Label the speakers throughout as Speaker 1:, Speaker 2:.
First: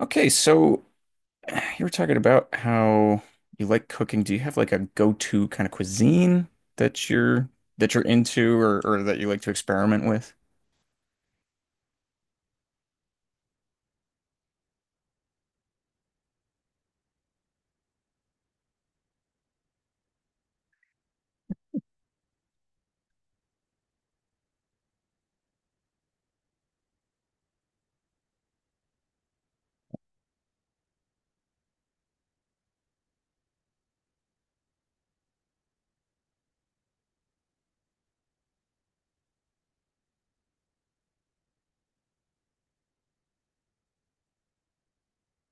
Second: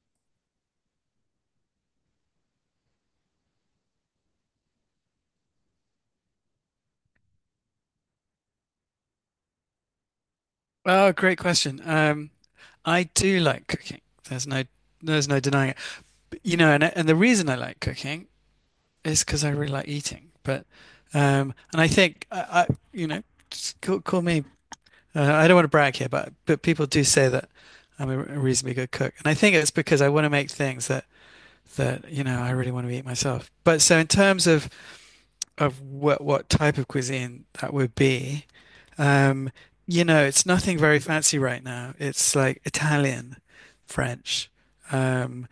Speaker 1: Okay, so you were talking about how you like cooking. Do you have like a go-to kind of cuisine that you're that you're into or that you like to experiment with?
Speaker 2: Oh, great question. I do like cooking. There's no there's no denying it. But, and the reason I like cooking is because I really like eating. But and I think I just call me. I don't want to brag here, but people do say that I'm a reasonably good cook, and I think it's because I want to make things that I really want to eat myself. But so in terms of what type of cuisine that would be. Um, it's nothing very fancy right now. It's like Italian, French. Um,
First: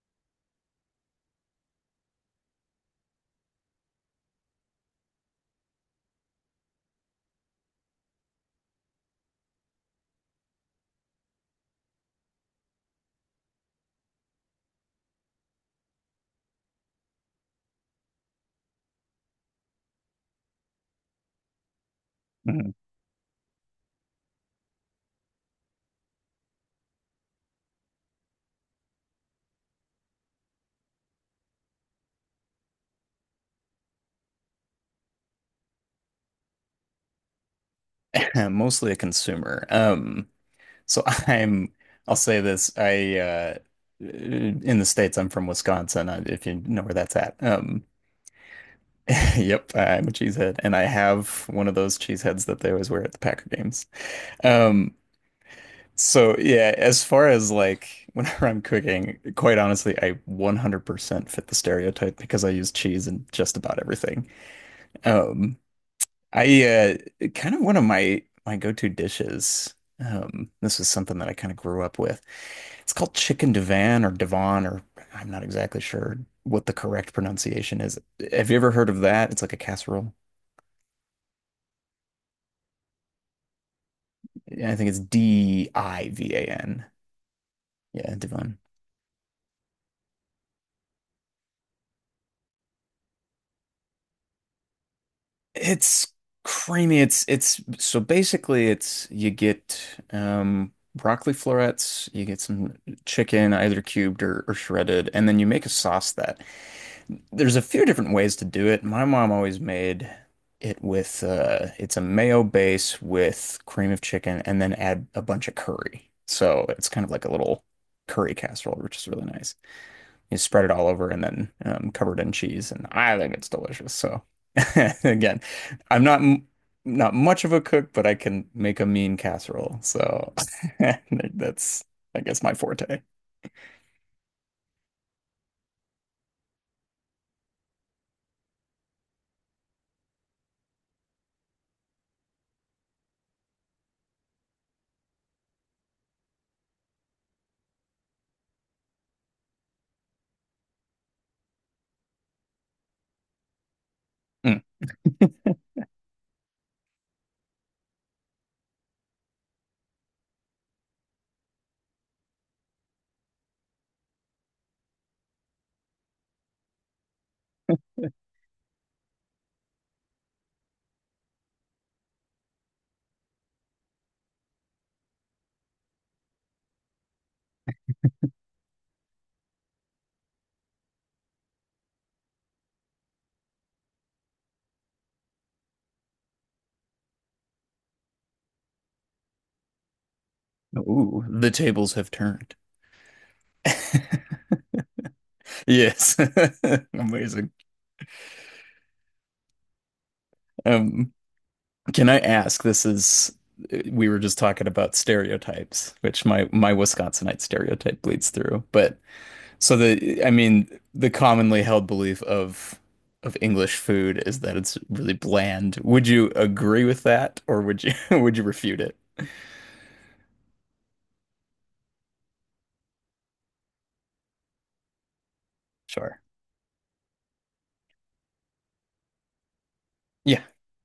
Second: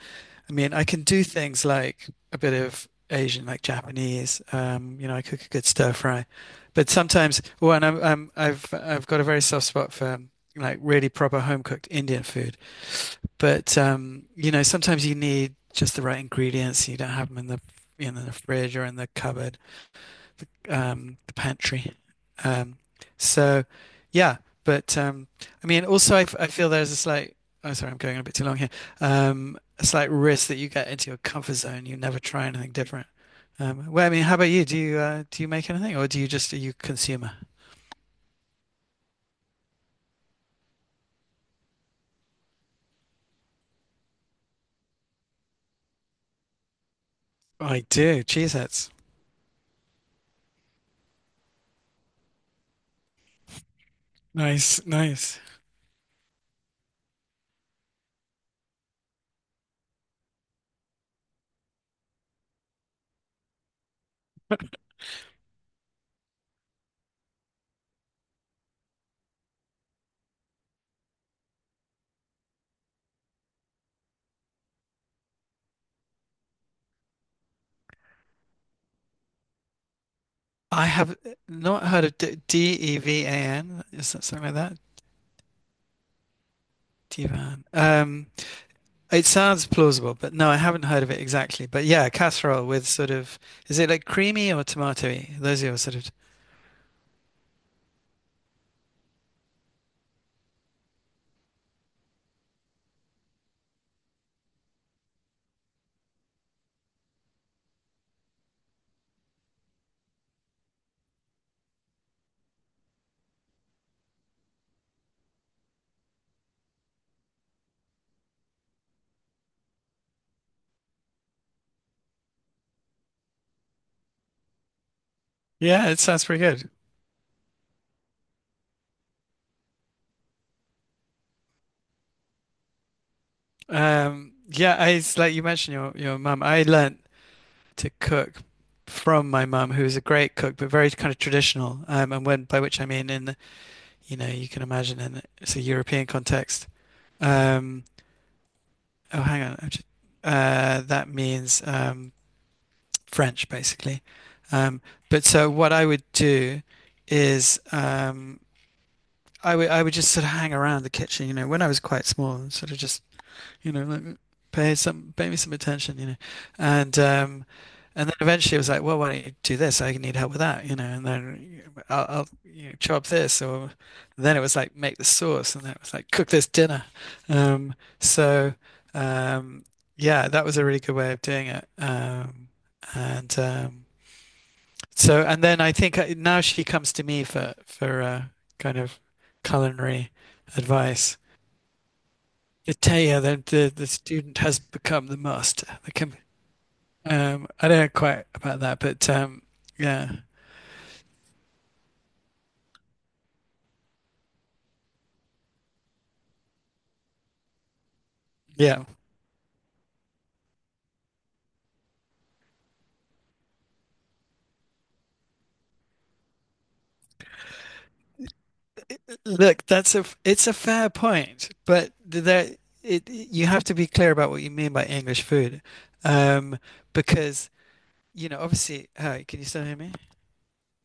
Speaker 2: I mean, I can do things like a bit of Asian, like Japanese. I cook a good stir fry, but sometimes, well, and I've got a very soft spot for like really proper home cooked Indian food. But sometimes you need just the right ingredients. You don't have them in the fridge or in the cupboard, the pantry.
Speaker 1: Mhm.
Speaker 2: Um, so yeah, but I mean, also I feel there's a slight. Oh, sorry, I'm going on a bit too long here. A slight risk that you get into your comfort zone. You never try anything different. Well, I mean, how about you? Do you make anything, or do you just are you a consumer?
Speaker 1: Mostly a consumer. So I'll say this. I in the States, I'm from Wisconsin, if you know where that's at.
Speaker 2: I do. Cheeseheads.
Speaker 1: Yep, I'm a cheesehead and I have one of those cheeseheads that they always wear at the Packer games.
Speaker 2: Nice,
Speaker 1: Um.
Speaker 2: nice.
Speaker 1: So yeah, as far as like whenever I'm cooking, quite honestly, I 100% fit the stereotype because I use cheese in just about everything. Um, I kind of one of my go-to dishes. This is something that I kind of grew up with. It's called chicken divan or divan, or I'm not exactly sure what the correct pronunciation is. Have you ever heard of that? It's like a casserole.
Speaker 2: I have not heard of Devan. Is that something like
Speaker 1: Yeah, I
Speaker 2: that?
Speaker 1: think it's divan.
Speaker 2: Divan.
Speaker 1: Yeah, divan.
Speaker 2: It sounds plausible, but no, I haven't heard of it exactly. But yeah, casserole with sort of, is it like creamy or tomatoey? Those are your sort
Speaker 1: It's
Speaker 2: of,
Speaker 1: creamy. It's so basically it's you get broccoli florets, you get some chicken either cubed or shredded, and then you make a sauce that there's a few different ways to do it. My mom always made it with it's a mayo base with cream of chicken and then add a bunch of curry. So it's kind of like a little curry casserole, which is really nice. You spread it all over and then covered in cheese. And I think it's delicious. So again,
Speaker 2: yeah, it
Speaker 1: I'm not
Speaker 2: sounds pretty
Speaker 1: m-
Speaker 2: good.
Speaker 1: not much of a cook, but I can make a mean casserole. So that's, I guess, my forte.
Speaker 2: Yeah, it's like you mentioned your mum. I learnt to cook from my mum, who was a great cook, but very kind of traditional. And when, by which I mean in the, you can imagine, in it's a European context. Um, oh, hang on. That means French, basically.
Speaker 1: Mm.
Speaker 2: Um, but so what I would do is I would just sort of hang around the kitchen, when I was quite small, and sort of just you know like, pay me some attention, and um, and then eventually it was like, well, why don't you do this? I need help with that, and then I'll chop this, or then it was like make the sauce, and then it was like cook this dinner. Um, so um, yeah, that was a really good way of doing it, and um, and then I think now she comes to me for kind of culinary advice.
Speaker 1: Ooh, the tables have turned.
Speaker 2: Italia, the student has become the master. The com
Speaker 1: Yes. Amazing.
Speaker 2: I don't know quite about that, but yeah,
Speaker 1: Um. Can I ask? This is. We were just talking about stereotypes, which my Wisconsinite stereotype bleeds through.
Speaker 2: yeah.
Speaker 1: But so the I mean the commonly held belief of English food is that it's really bland. Would you agree with that, or would you would you refute it?
Speaker 2: Look, that's a it's a fair point, but there it you have to be clear about what you mean by English food,
Speaker 1: Sure.
Speaker 2: um, because, obviously. Hi, can you still hear me?
Speaker 1: Yeah.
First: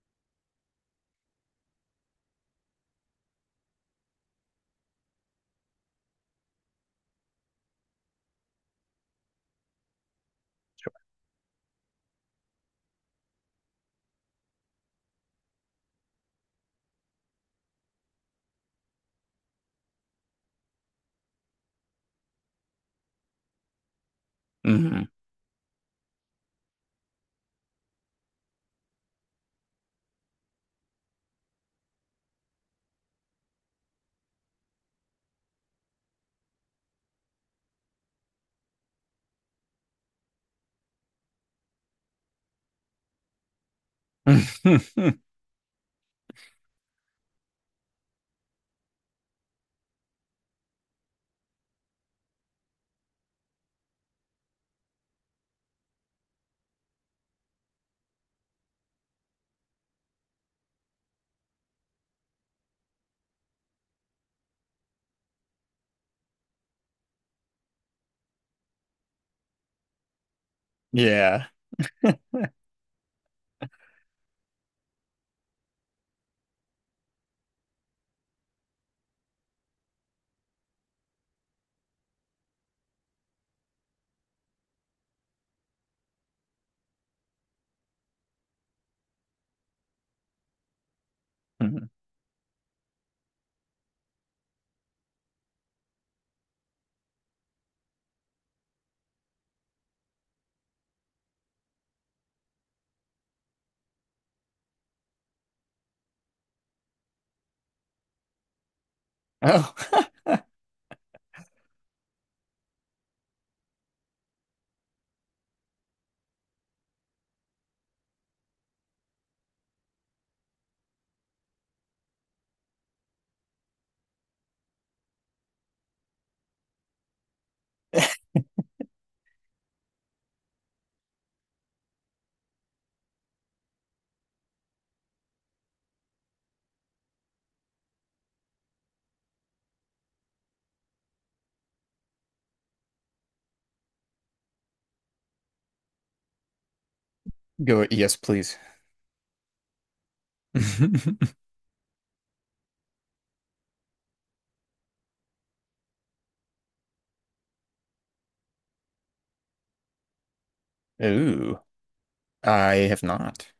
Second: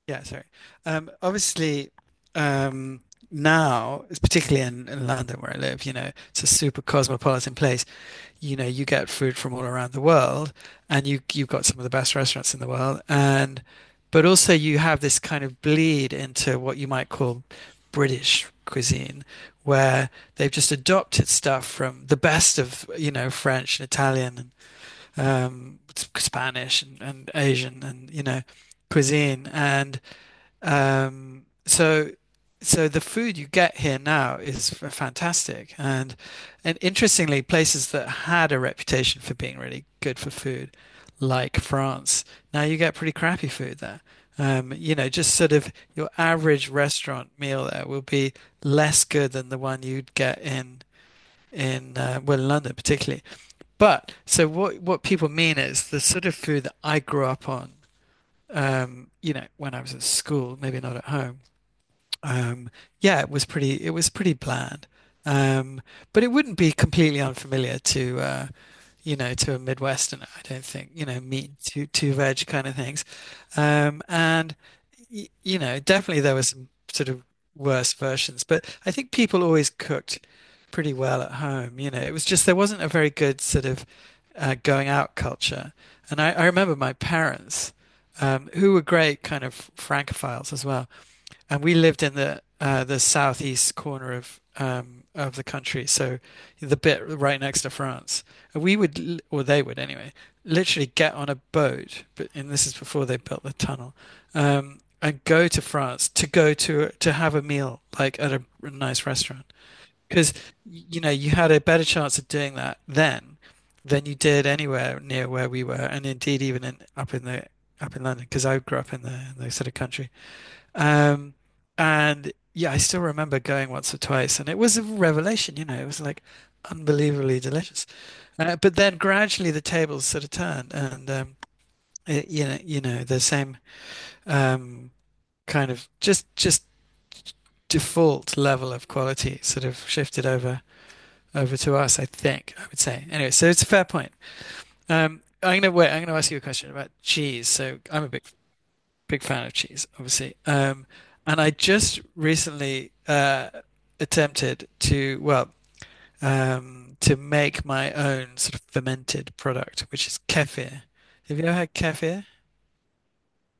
Speaker 2: Yeah, sorry. Obviously, um, now, it's particularly in, London where I live. It's a super cosmopolitan place. You get food from all around the world, and you've got some of the best restaurants in the world, and but also you have this kind of bleed into what you might call British cuisine, where they've just adopted stuff from the best of, French and Italian
Speaker 1: Hmm.
Speaker 2: and Spanish and Asian and, cuisine. And um, so, so the food you get here now is fantastic, and interestingly, places that had a reputation for being really good for food, like France, now you get pretty crappy food there. Just sort of your average restaurant meal there will be less good than the one you'd get in well, in London particularly. But so what people mean is the sort of food that I grew up on, when I was at school, maybe not at home, um, yeah, it was pretty bland. Um, but it wouldn't be completely unfamiliar to to a Midwesterner, I don't think,
Speaker 1: Yeah.
Speaker 2: meat, two veg kind of things. And definitely there were some sort of worse versions, but I think people always cooked pretty well at home. It was just there wasn't a very good sort of going out culture. And I remember my parents, who were great kind of Francophiles as well, and we
Speaker 1: Mhm.
Speaker 2: lived in the southeast corner of, of the country, so the bit right next to France. And we would, or they would anyway, literally get on a boat, but and this is before they built the tunnel, and go to France to go to have a meal like at a nice restaurant.
Speaker 1: Oh,
Speaker 2: Because you had a better chance of doing that then than you did anywhere near where we were, and indeed even in up in the up in London, because I grew up in the sort of country. Um, and yeah, I still remember going once or twice, and it was a revelation, it was like unbelievably delicious. But then gradually the tables sort of turned, and it, you know, the same um, kind of just default level of quality sort of shifted over to us, I think, I would say. Anyway, so it's a fair point. I'm gonna ask you a question about cheese. So
Speaker 1: go.
Speaker 2: I'm a
Speaker 1: Yes,
Speaker 2: big
Speaker 1: please.
Speaker 2: big fan of cheese, obviously. And I just recently attempted to, well, to make my own sort of fermented product, which is kefir. Have you ever
Speaker 1: Ooh.
Speaker 2: had kefir?
Speaker 1: I have not.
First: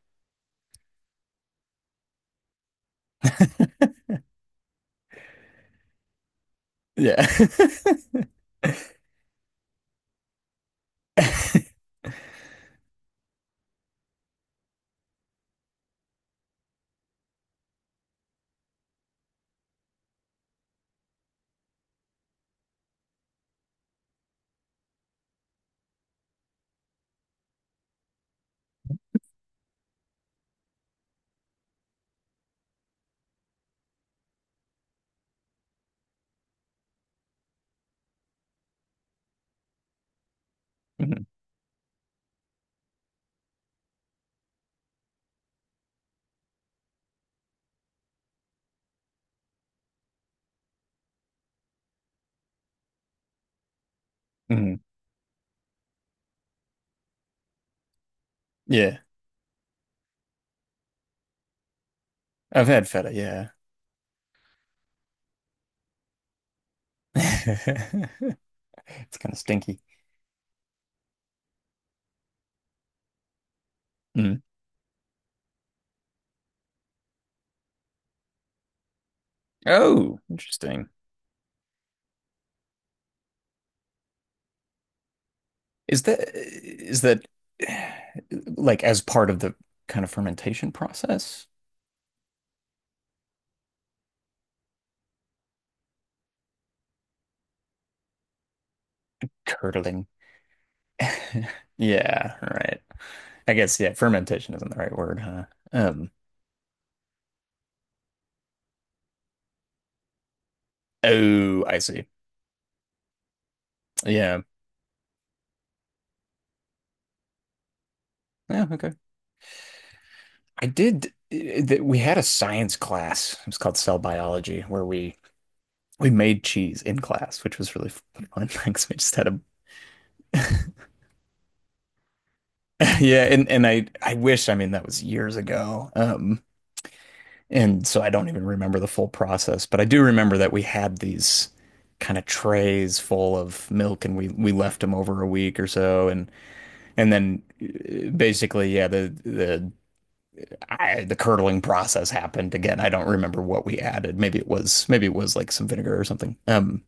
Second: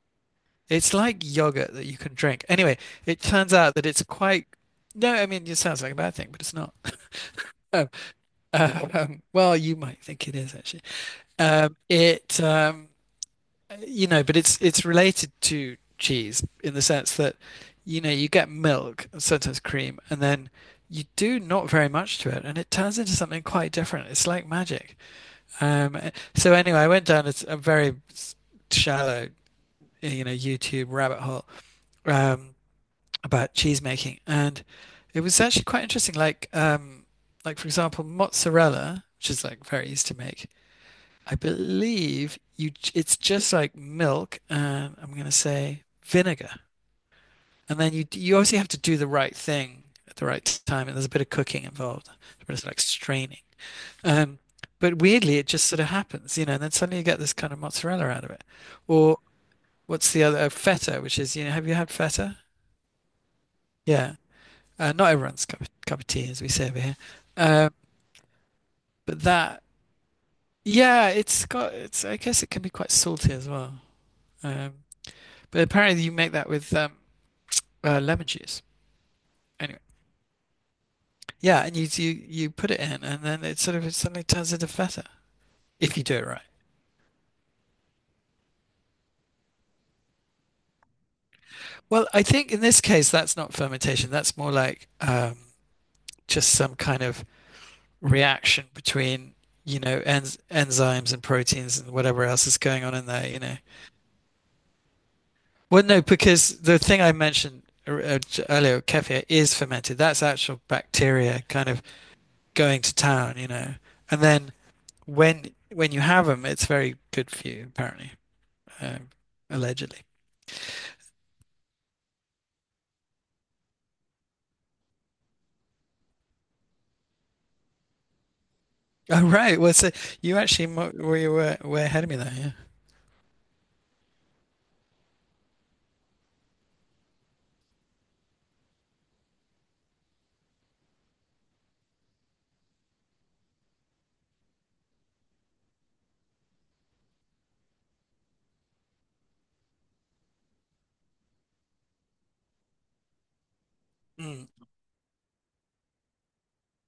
Speaker 2: It's like yogurt that you can drink. Anyway, it turns out that it's quite, no, I mean, it sounds like a bad thing, but it's not.
Speaker 1: Yeah.
Speaker 2: Um, well, you might think it is actually. Um, it um, but it's related to cheese in the sense that, you get milk and sometimes cream, and then you do not very much to it, and it turns into something quite different. It's like magic. Um, so anyway, I went down a very shallow, YouTube rabbit hole, um, about cheese making, and it was actually quite interesting. Like, like, for example, mozzarella, which is like very easy to make. I believe you. It's just like milk and I'm gonna say vinegar. And then you obviously have to do the right thing at the right time, and there's a bit of cooking involved. But it's like straining. Um
Speaker 1: Mm,
Speaker 2: but weirdly it just sort of happens, and then suddenly you get this kind of mozzarella out of it.
Speaker 1: yeah,
Speaker 2: Or what's the other, feta, which is, have you had feta?
Speaker 1: I've had feta, yeah.
Speaker 2: Yeah. Not everyone's cup of tea, as we say over here. Um
Speaker 1: It's
Speaker 2: but
Speaker 1: kind of
Speaker 2: that
Speaker 1: stinky.
Speaker 2: yeah, it's I guess it can be quite salty as well.
Speaker 1: Mm.
Speaker 2: Um But apparently you make that with lemon juice. Anyway,
Speaker 1: Oh, interesting.
Speaker 2: yeah, and you put it in, and then it sort of it suddenly turns into feta if
Speaker 1: Is
Speaker 2: you do
Speaker 1: that
Speaker 2: it right.
Speaker 1: is that eh, like as part of the kind of fermentation process?
Speaker 2: Well, I think in this case that's not fermentation. That's more like just some kind of reaction between
Speaker 1: Curdling.
Speaker 2: enzymes and proteins and whatever
Speaker 1: Yeah,
Speaker 2: else is
Speaker 1: right.
Speaker 2: going on in there.
Speaker 1: I guess yeah, fermentation isn't the right word, huh?
Speaker 2: Well, no,
Speaker 1: Um,
Speaker 2: because the thing I mentioned er- er- earlier, kefir, is fermented. That's actual bacteria
Speaker 1: oh,
Speaker 2: kind
Speaker 1: I
Speaker 2: of
Speaker 1: see.
Speaker 2: going to town. And
Speaker 1: Yeah.
Speaker 2: then when you have them, it's very good for you, apparently,
Speaker 1: Yeah, okay.
Speaker 2: um, allegedly.
Speaker 1: I did that we had a science class. It was called cell biology where we made cheese in class, which was really fun. Because we just
Speaker 2: Oh,
Speaker 1: had a
Speaker 2: right. Well, so you were way ahead of me there.
Speaker 1: yeah, and I wish, I mean, that was years ago. And so I don't even remember the full process, but I do remember that we had these kind of trays full of milk and we left them over a week or so and then basically yeah, the curdling process happened again. I don't remember what we added.
Speaker 2: Yeah.
Speaker 1: Maybe it
Speaker 2: Mm.
Speaker 1: was maybe it was like some vinegar or something.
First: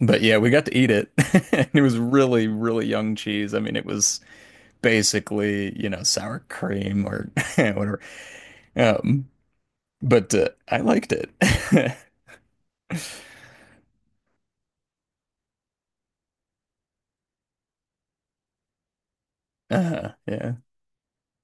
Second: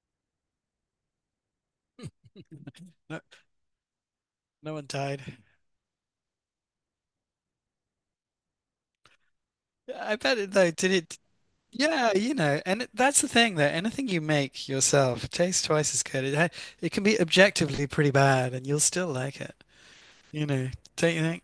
Speaker 1: But yeah, we got to eat it. And it was really, really young
Speaker 2: No,
Speaker 1: cheese. I mean, it was
Speaker 2: no one died.
Speaker 1: basically, you know, sour cream or whatever. Um,
Speaker 2: I
Speaker 1: but
Speaker 2: bet it though.
Speaker 1: I
Speaker 2: Did
Speaker 1: liked
Speaker 2: it?
Speaker 1: it.
Speaker 2: Yeah, that's the thing though. Anything you make yourself tastes twice as good. It can be objectively pretty bad, and you'll still like it. You
Speaker 1: Yeah.
Speaker 2: know, don't you think?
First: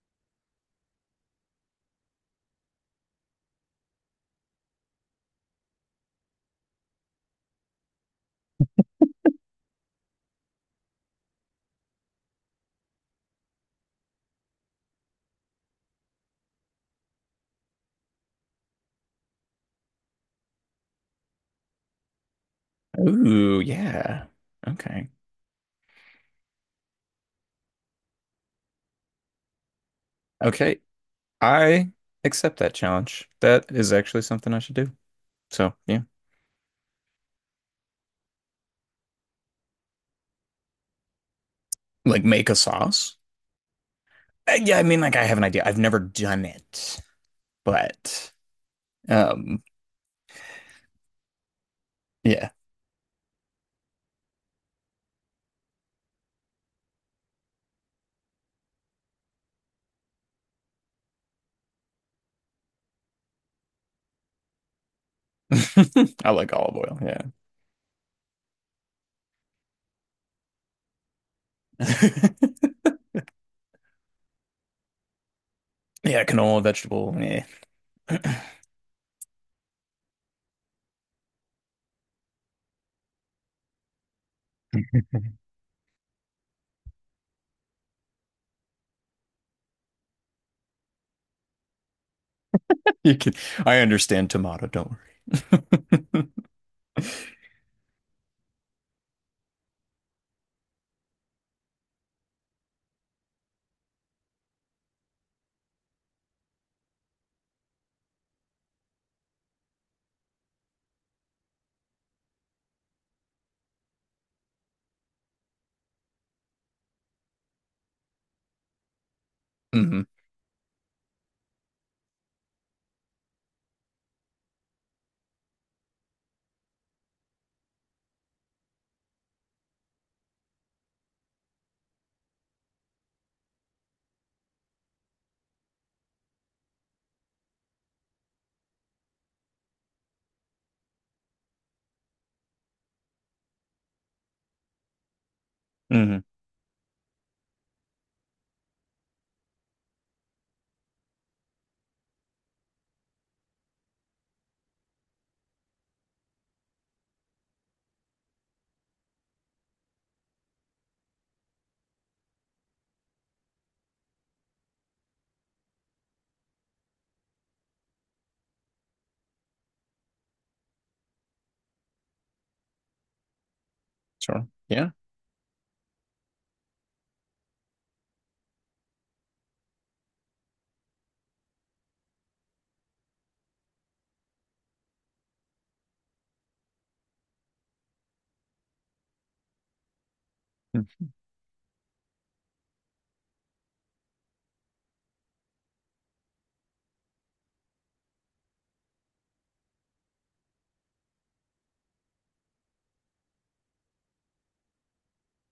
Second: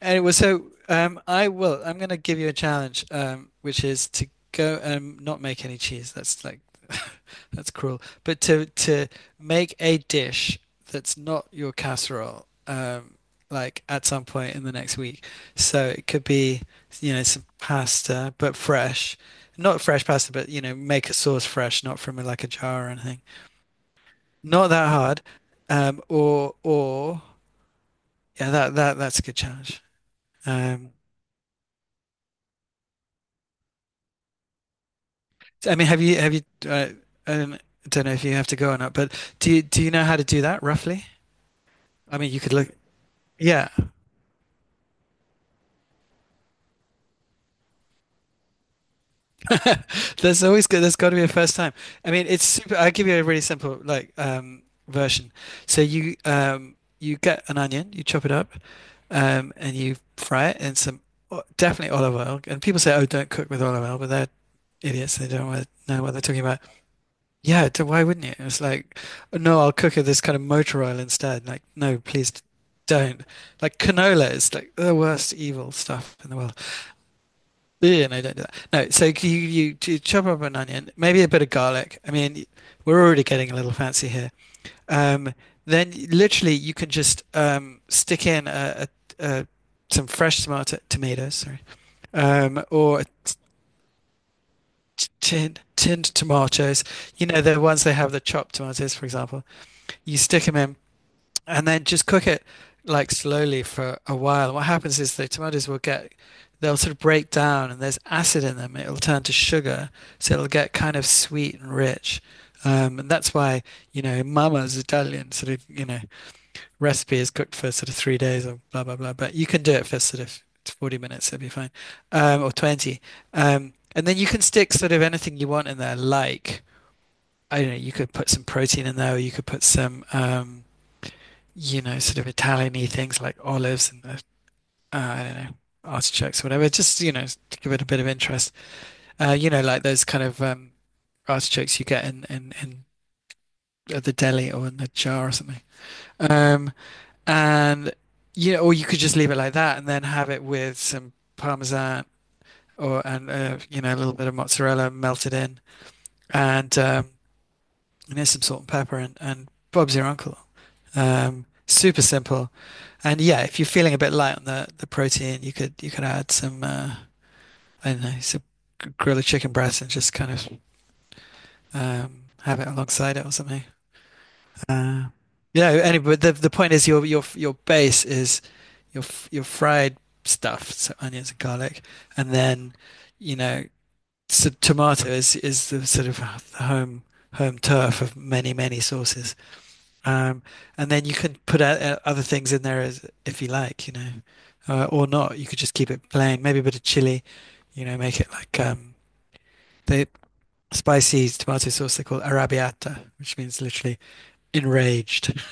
Speaker 2: Anyway, so I will. I'm going to give you a challenge, which is to go and not make any cheese. That's like that's cruel. But to make a dish that's not your casserole, like at some point in the next week. So it could be, some pasta, but fresh. Not fresh pasta, but make a sauce fresh, not from like a jar or anything.
Speaker 1: Ooh, yeah.
Speaker 2: Not that
Speaker 1: Okay.
Speaker 2: hard. Or yeah, that's a good challenge.
Speaker 1: Okay.
Speaker 2: Um,
Speaker 1: I accept that challenge. That is actually something I should do. So,
Speaker 2: I mean,
Speaker 1: yeah.
Speaker 2: have you have you uh, I don't know if you have to go or not, but do you know how to do that roughly? I
Speaker 1: Like
Speaker 2: mean, you
Speaker 1: make
Speaker 2: could
Speaker 1: a
Speaker 2: look.
Speaker 1: sauce?
Speaker 2: Yeah,
Speaker 1: Yeah, I mean, like I have an idea. I've never done it, but um,
Speaker 2: there's always good. There's got to be a first time. I mean, it's
Speaker 1: yeah,
Speaker 2: super. I'll give you a really simple like version. So you you get an onion, you chop it up, and you fry it in some definitely olive oil. And people say, "Oh, don't cook with olive oil," but they're idiots. They don't wa- know what they're
Speaker 1: I
Speaker 2: talking
Speaker 1: like
Speaker 2: about.
Speaker 1: olive oil. Yeah,
Speaker 2: Yeah, why wouldn't you? It's like, no, I'll cook it this kind of motor oil instead. Like, no, please don't. Like canola is like the worst evil stuff
Speaker 1: yeah,
Speaker 2: in the world.
Speaker 1: canola, vegetable. Yeah,
Speaker 2: Yeah, no, don't do that. No, so you do chop up an onion, maybe a bit of garlic. I mean, we're already getting a little fancy here. Um, then literally you can just stick in a some fresh tomatoes, sorry, or
Speaker 1: you can.
Speaker 2: t-
Speaker 1: I understand tomato. Don't
Speaker 2: t- tin
Speaker 1: worry.
Speaker 2: tinned tomatoes. You know, the ones they have the chopped tomatoes, for example. You stick them in and then just cook it like slowly for a while. What happens is the tomatoes will get, they'll sort of break down and there's acid in them. It'll turn to sugar. So it'll get kind of sweet and rich. And that's why, you know, Mama's Italian sort of, you know, recipe is cooked for sort of 3 days or blah, blah, blah. But you can do it for
Speaker 1: Hmm.
Speaker 2: sort of 40 minutes, it'll be fine, or 20. And then you can stick sort of anything you want in there, like, I don't know, you could put some protein in there, or you could put some, you know, sort of Italian-y things like olives and I don't know, artichokes or whatever, just, you know, to give it a bit of interest. You know, like those kind of artichokes you get in at the deli or in a jar or something.
Speaker 1: Hmm.
Speaker 2: Um, and you know, or you could just leave it like that and then have it with some Parmesan and, you know, a little bit of mozzarella melted in and, um, and there's some salt and pepper and Bob's your uncle. Super simple. And yeah, if you're feeling a bit light on the protein, you could add some I don't know, some grilled chicken breast and just kind of have it alongside it or something.
Speaker 1: Sure. Yeah.
Speaker 2: Uh, yeah. Anyway, the point is your base is your your fried stuff, so onions and garlic, and then, you know, so tomato is the sort of the home turf of many sauces. Um, and then
Speaker 1: Mhm.
Speaker 2: you can put out other things in there as if you like, you know, or not. You could just keep it plain. Maybe a bit of chili, you know, make it like the spicy tomato sauce they call arrabbiata, which means literally enraged.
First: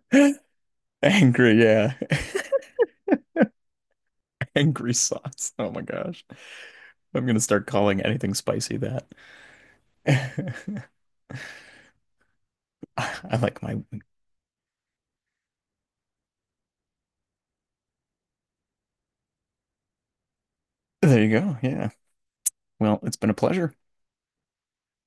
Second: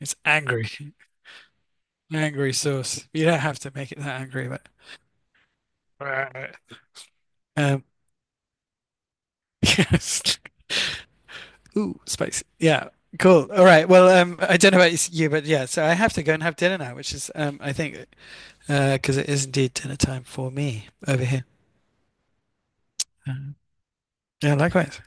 Speaker 2: It's angry,
Speaker 1: Angry. Yeah.
Speaker 2: angry sauce. You don't have to make it that angry, but
Speaker 1: Angry sauce. Oh my gosh. I'm gonna start
Speaker 2: um,
Speaker 1: calling anything spicy that.
Speaker 2: yes.
Speaker 1: I
Speaker 2: Ooh, spicy. Yeah, cool.
Speaker 1: like
Speaker 2: All
Speaker 1: my.
Speaker 2: right. Well, I don't know about you, but yeah. So I have to go and have dinner now, which is I think because it is indeed dinner time for me
Speaker 1: There
Speaker 2: over
Speaker 1: you
Speaker 2: here.
Speaker 1: go. Yeah. Well, it's been
Speaker 2: Uh,
Speaker 1: a pleasure.
Speaker 2: yeah, likewise.